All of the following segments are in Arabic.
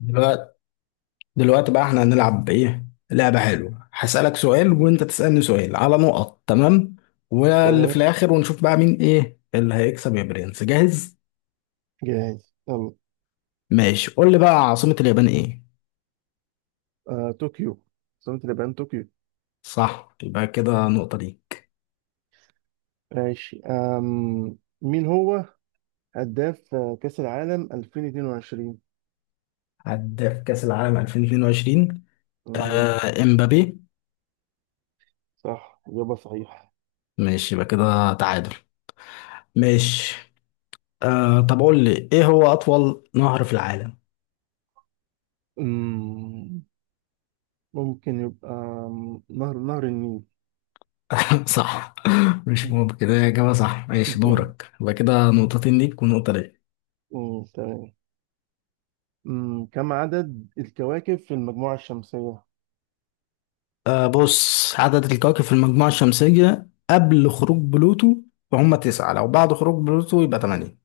دلوقتي دلوقتي بقى احنا هنلعب بايه؟ لعبة حلوة. هسألك سؤال وانت تسألني سؤال على نقط، تمام؟ واللي في تمام. الاخر ونشوف بقى مين، ايه اللي هيكسب، يا برنس. جاهز؟ جاهز يلا. ماشي، قول لي بقى عاصمة اليابان ايه؟ آه، طوكيو. سمت اليابان طوكيو. صح، يبقى كده نقطة ليك. ماشي. مين هو هداف كأس العالم 2022. عدى في كأس العالم 2022؟ مم. آه، امبابي. صح. إجابة صحيحة. ماشي، يبقى كده تعادل. ماشي، آه طب قول لي ايه هو اطول نهر في العالم؟ مم. ممكن يبقى نهر النيل. صح. مش ممكن كده يا جماعة، صح. ماشي، دورك. يبقى كده نقطتين ليك ونقطة ليا. مم. تمام. كم عدد الكواكب في المجموعة الشمسية؟ آه بص، عدد الكواكب في المجموعة الشمسية قبل خروج بلوتو فهم تسعة. لو بعد خروج بلوتو يبقى تمانية.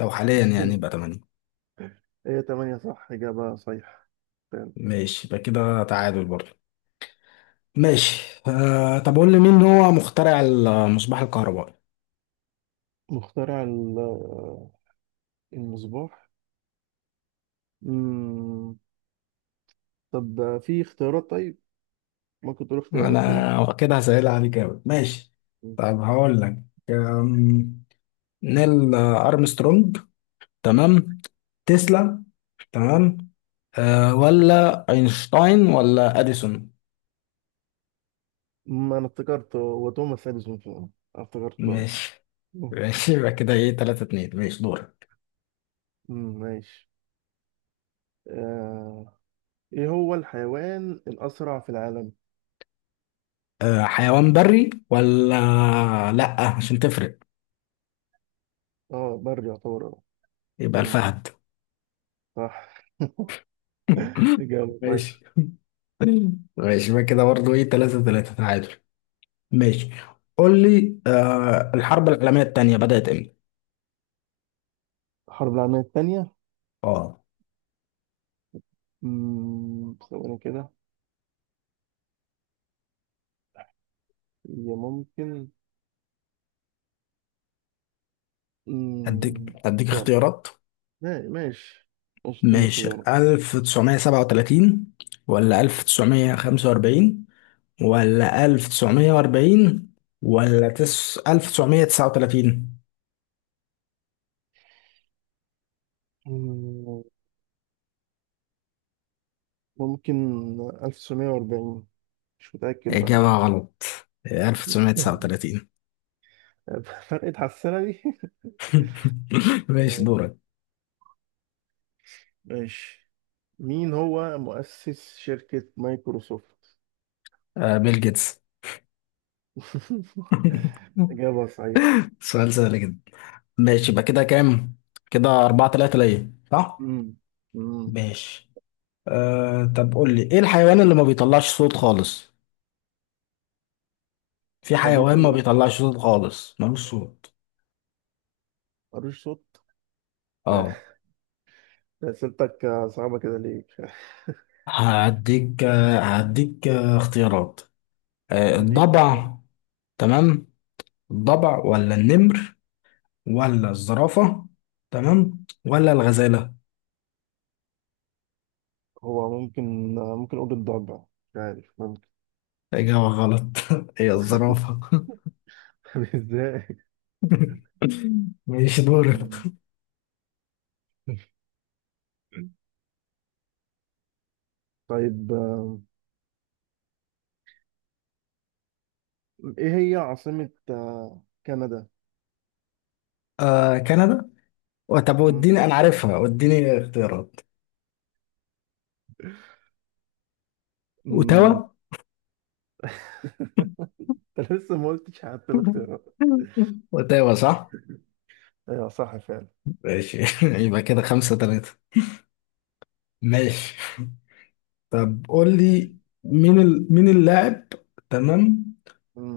لو حاليا يعني يبقى تمانية. هي تمانية. صح. إجابة صحيحة. تمام. ماشي، يبقى كده تعادل برضه. ماشي، آه طب قول لي مين هو مخترع المصباح الكهربائي؟ مخترع المصباح. مم. طب في اختيارات. طيب ممكن تقول اختيارات كده. انا كده هسهل عليك أوي، ماشي. طب هقول لك، أم، نيل أرمسترونج، تمام، تسلا، تمام، ولا اينشتاين ولا اديسون؟ ما انا افتكرت هو توماس اديسون فعلا. افتكرته. ماشي مم. ماشي، يبقى كده ايه، 3-2. ماشي، دورك. ماشي. آه. ايه هو الحيوان الاسرع في العالم؟ حيوان بري ولا... لا، عشان تفرق. اه، بري يعتبر. يبقى مم، الفهد. صح. اجابه ماشي صحيحه. ماشي، يبقى كده برضه ايه، 3-3، تعادل. ماشي، قول لي الحرب العالمية التانية بدأت امتى؟ الحرب العالميه الثانيه. اه، ثواني كده. هي ممكن. اديك مم، اديك طب اختيارات. ماشي. ماشي اديني ماشي، اختيارات. 1937 ولا 1945 ولا 1940 ولا 1939؟ مم، ممكن 1940. مش متاكد إجابة بقى. غلط. 1939. فرقة على السنة دي. ماشي، تمام. دورك. ماشي. مين هو مؤسس شركة مايكروسوفت؟ آه، بيل جيتس. إجابة صحيحة. سؤال سهل جدا. ماشي، يبقى كده كام؟ كده 4-3 ليا، صح؟ امم. امم. ماشي، آه طب قول لي ايه الحيوان اللي ما بيطلعش صوت خالص؟ في ربيط حيوان ما الله. بيطلعش صوت خالص، ملوش صوت. ملوش صوت. اه. ده أسئلتك صعبة كده ليه؟ هديك اختيارات. ليه. الضبع، تمام. الضبع ولا النمر ولا الزرافة، تمام، ولا الغزالة؟ هو ممكن أقول الضبع. مش عارف. ممكن. إجابة غلط. هي الزرافة. طب إزاي؟ ماشي، دورك. مم. طيب إيه هي عاصمة كندا؟ آه، كندا. طب وديني، مم. أنا عارفها، وديني اختيارات. مم. أوتاوا. أنت لسه ما قلتش حتى الاختيارات. أوتاوا، صح. أيوة، صح فعلا. ماشي. يبقى كده 5-3. ماشي، طب قول لي، مين اللاعب، تمام،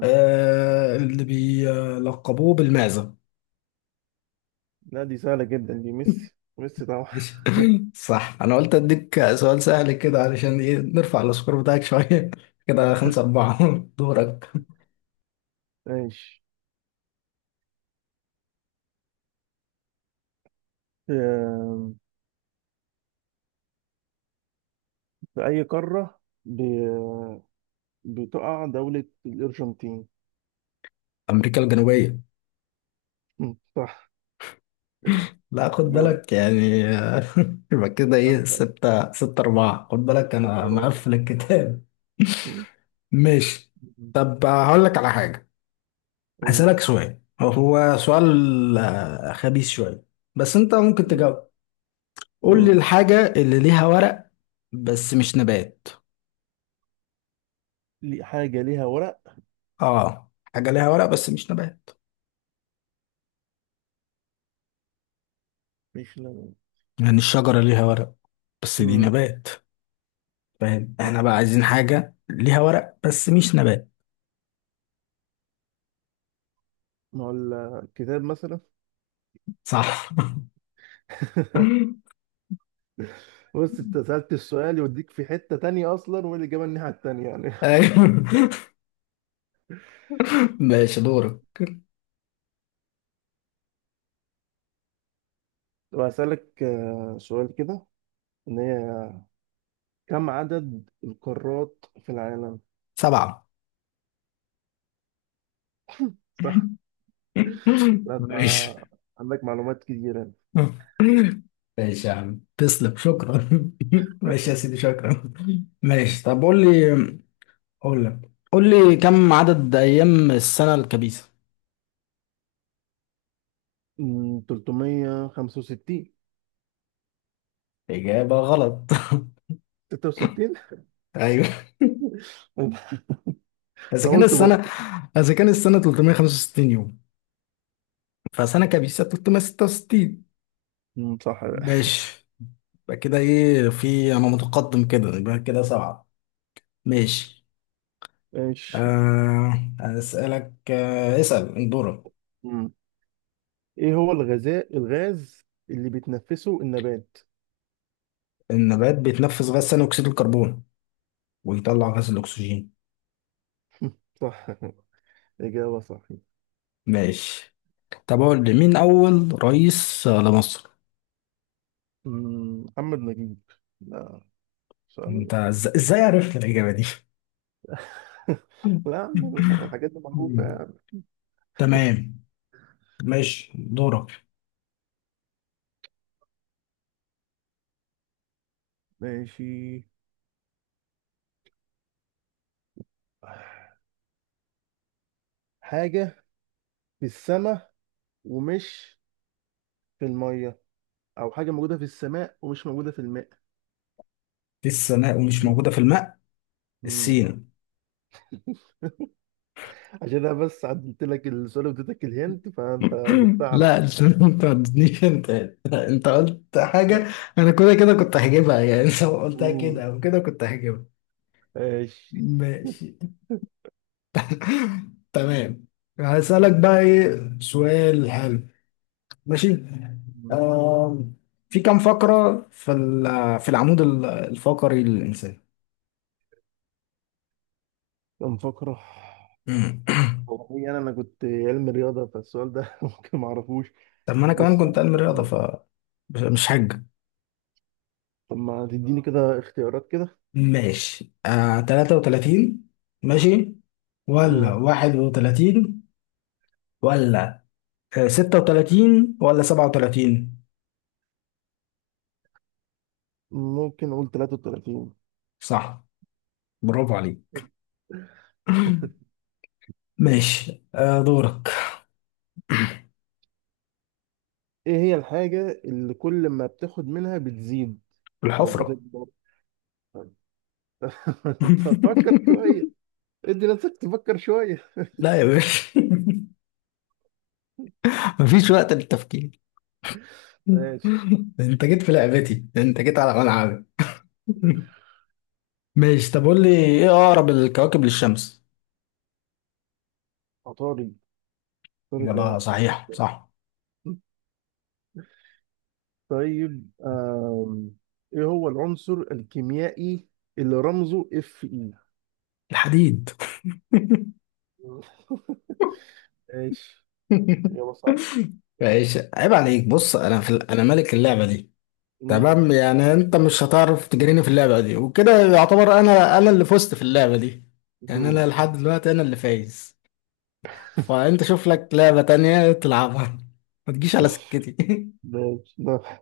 اللي بيلقبوه بالمعزة. لا، دي سهلة جدا. دي ميسي، ميسي طبعا. ماشي. صح، انا قلت اديك سؤال سهل كده علشان ايه؟ نرفع السكور بتاعك شويه. كده 5-4. دورك. ماشي. آم، في أي قارة بتقع دولة الأرجنتين؟ أمريكا الجنوبية. صح. لا، خد جواب. بالك يعني. يبقى كده إيه، أنت ستة أربعة، خد بالك، جبت أنا أربعة. مقفل الكتاب. مم. ماشي. مم. طب هقول لك على حاجة. أوه. هسألك سؤال، هو سؤال خبيث شوية، بس أنت ممكن مم. تجاوب. قول لي مم. الحاجة اللي ليها ورق بس مش نبات. حاجة ليها ورق. اه، حاجة ليها ورق بس مش نبات. مش لون. يعني الشجرة ليها ورق بس دي مم. نبات. فاهم؟ آه، احنا بقى عايزين حاجة ليها ورق بس مش نبات. ما هو الكتاب مثلا. صح. بص، أنت سألت السؤال يوديك في حتة تانية أصلا والإجابة الناحية التانية، يعني، ايوه، بس. ماشي، دورك. طب هسألك سؤال كده. إن هي كم عدد القارات في العالم؟ سبعة. صح. لا، أنت ماشي. عندك معلومات كتيرة. ماشي يا عم، تسلم، شكرا. ماشي يا سيدي، شكرا. ماشي، طب قول لي، كم عدد أيام السنة الكبيسة؟ 365. إجابة غلط. 66. ايوه. أنا اذا كان قلت السنه برضه. اذا كان السنه 365 يوم، فسنة كبيسة 366. صح بقى. ماشي، يبقى كده ايه؟ في، انا متقدم، كده يبقى كده سبعة. ماشي. ماشي. آه هسألك، اسأل اندورا. أمم. إيه هو الغذاء، الغاز اللي بيتنفسه النبات؟ النبات بيتنفس غاز ثاني اكسيد الكربون ويطلع غاز الاكسجين. صح. إجابة صحيحة. ماشي. طب اقول لي مين اول رئيس لمصر؟ محمد نجيب. لا، سؤال. انت ازاي عرفت الاجابة دي؟ لا، يا عم، الحاجات دي معروفة يعني. تمام. ماشي، دورك. ماشي. حاجة في السماء ومش في المية، او حاجه موجوده في السماء ومش موجوده في الماء. السماء ومش مم. موجودة في الماء. مم. السين. عشان انا بس عدلت لك السؤال واديتك الهنت فانت جبتها على لا. ما تردنيش انت، انت قلت طول. حاجة. انا كده كده كنت هجيبها يعني. لو قلتها مم. كده او كده كنت هجيبها. ماشي. ماشي. تمام. هسألك بقى ايه سؤال حلو. ماشي، مم. آه في كم فقرة في العمود الفقري للإنسان؟ كان فقره. مم. والله انا كنت علم رياضه فالسؤال ده. ممكن ما اعرفوش. طب ما انا كمان بس كنت علم رياضة ممكن. مش حاجة. طب ما تديني كده اختيارات كده. ماشي، آه 33. ماشي. ولا مم. 31. ولا 36 ولا 37؟ ممكن اقول 33. صح، برافو عليك. ماشي، آه، دورك. ايه هي الحاجه اللي كل ما بتاخد منها بتزيد او الحفرة. بتكبر؟ انت تفكر شويه. ادي نفسك تفكر شويه. لا يا باشا. مفيش وقت للتفكير. ماشي. انت جيت في لعبتي، انت جيت على ملعبي. ماشي، طب قول لي ايه اقرب الكواكب للشمس؟ عطارد، عطارد. اجابة صحيحة، صح. طيب. ايه هو العنصر الكيميائي اللي رمزه Fe؟ الحديد. ماشي. إجابة صح. ماشي، عيب عليك. بص، انا انا ملك اللعبة دي. مم. تمام، يعني انت مش هتعرف تجريني في اللعبة دي، وكده يعتبر انا اللي فزت في اللعبة دي. يعني مم. انا لحد دلوقتي انا اللي فايز. فانت شوف لك لعبة تانية تلعبها، ما تجيش على سكتي. ماشي.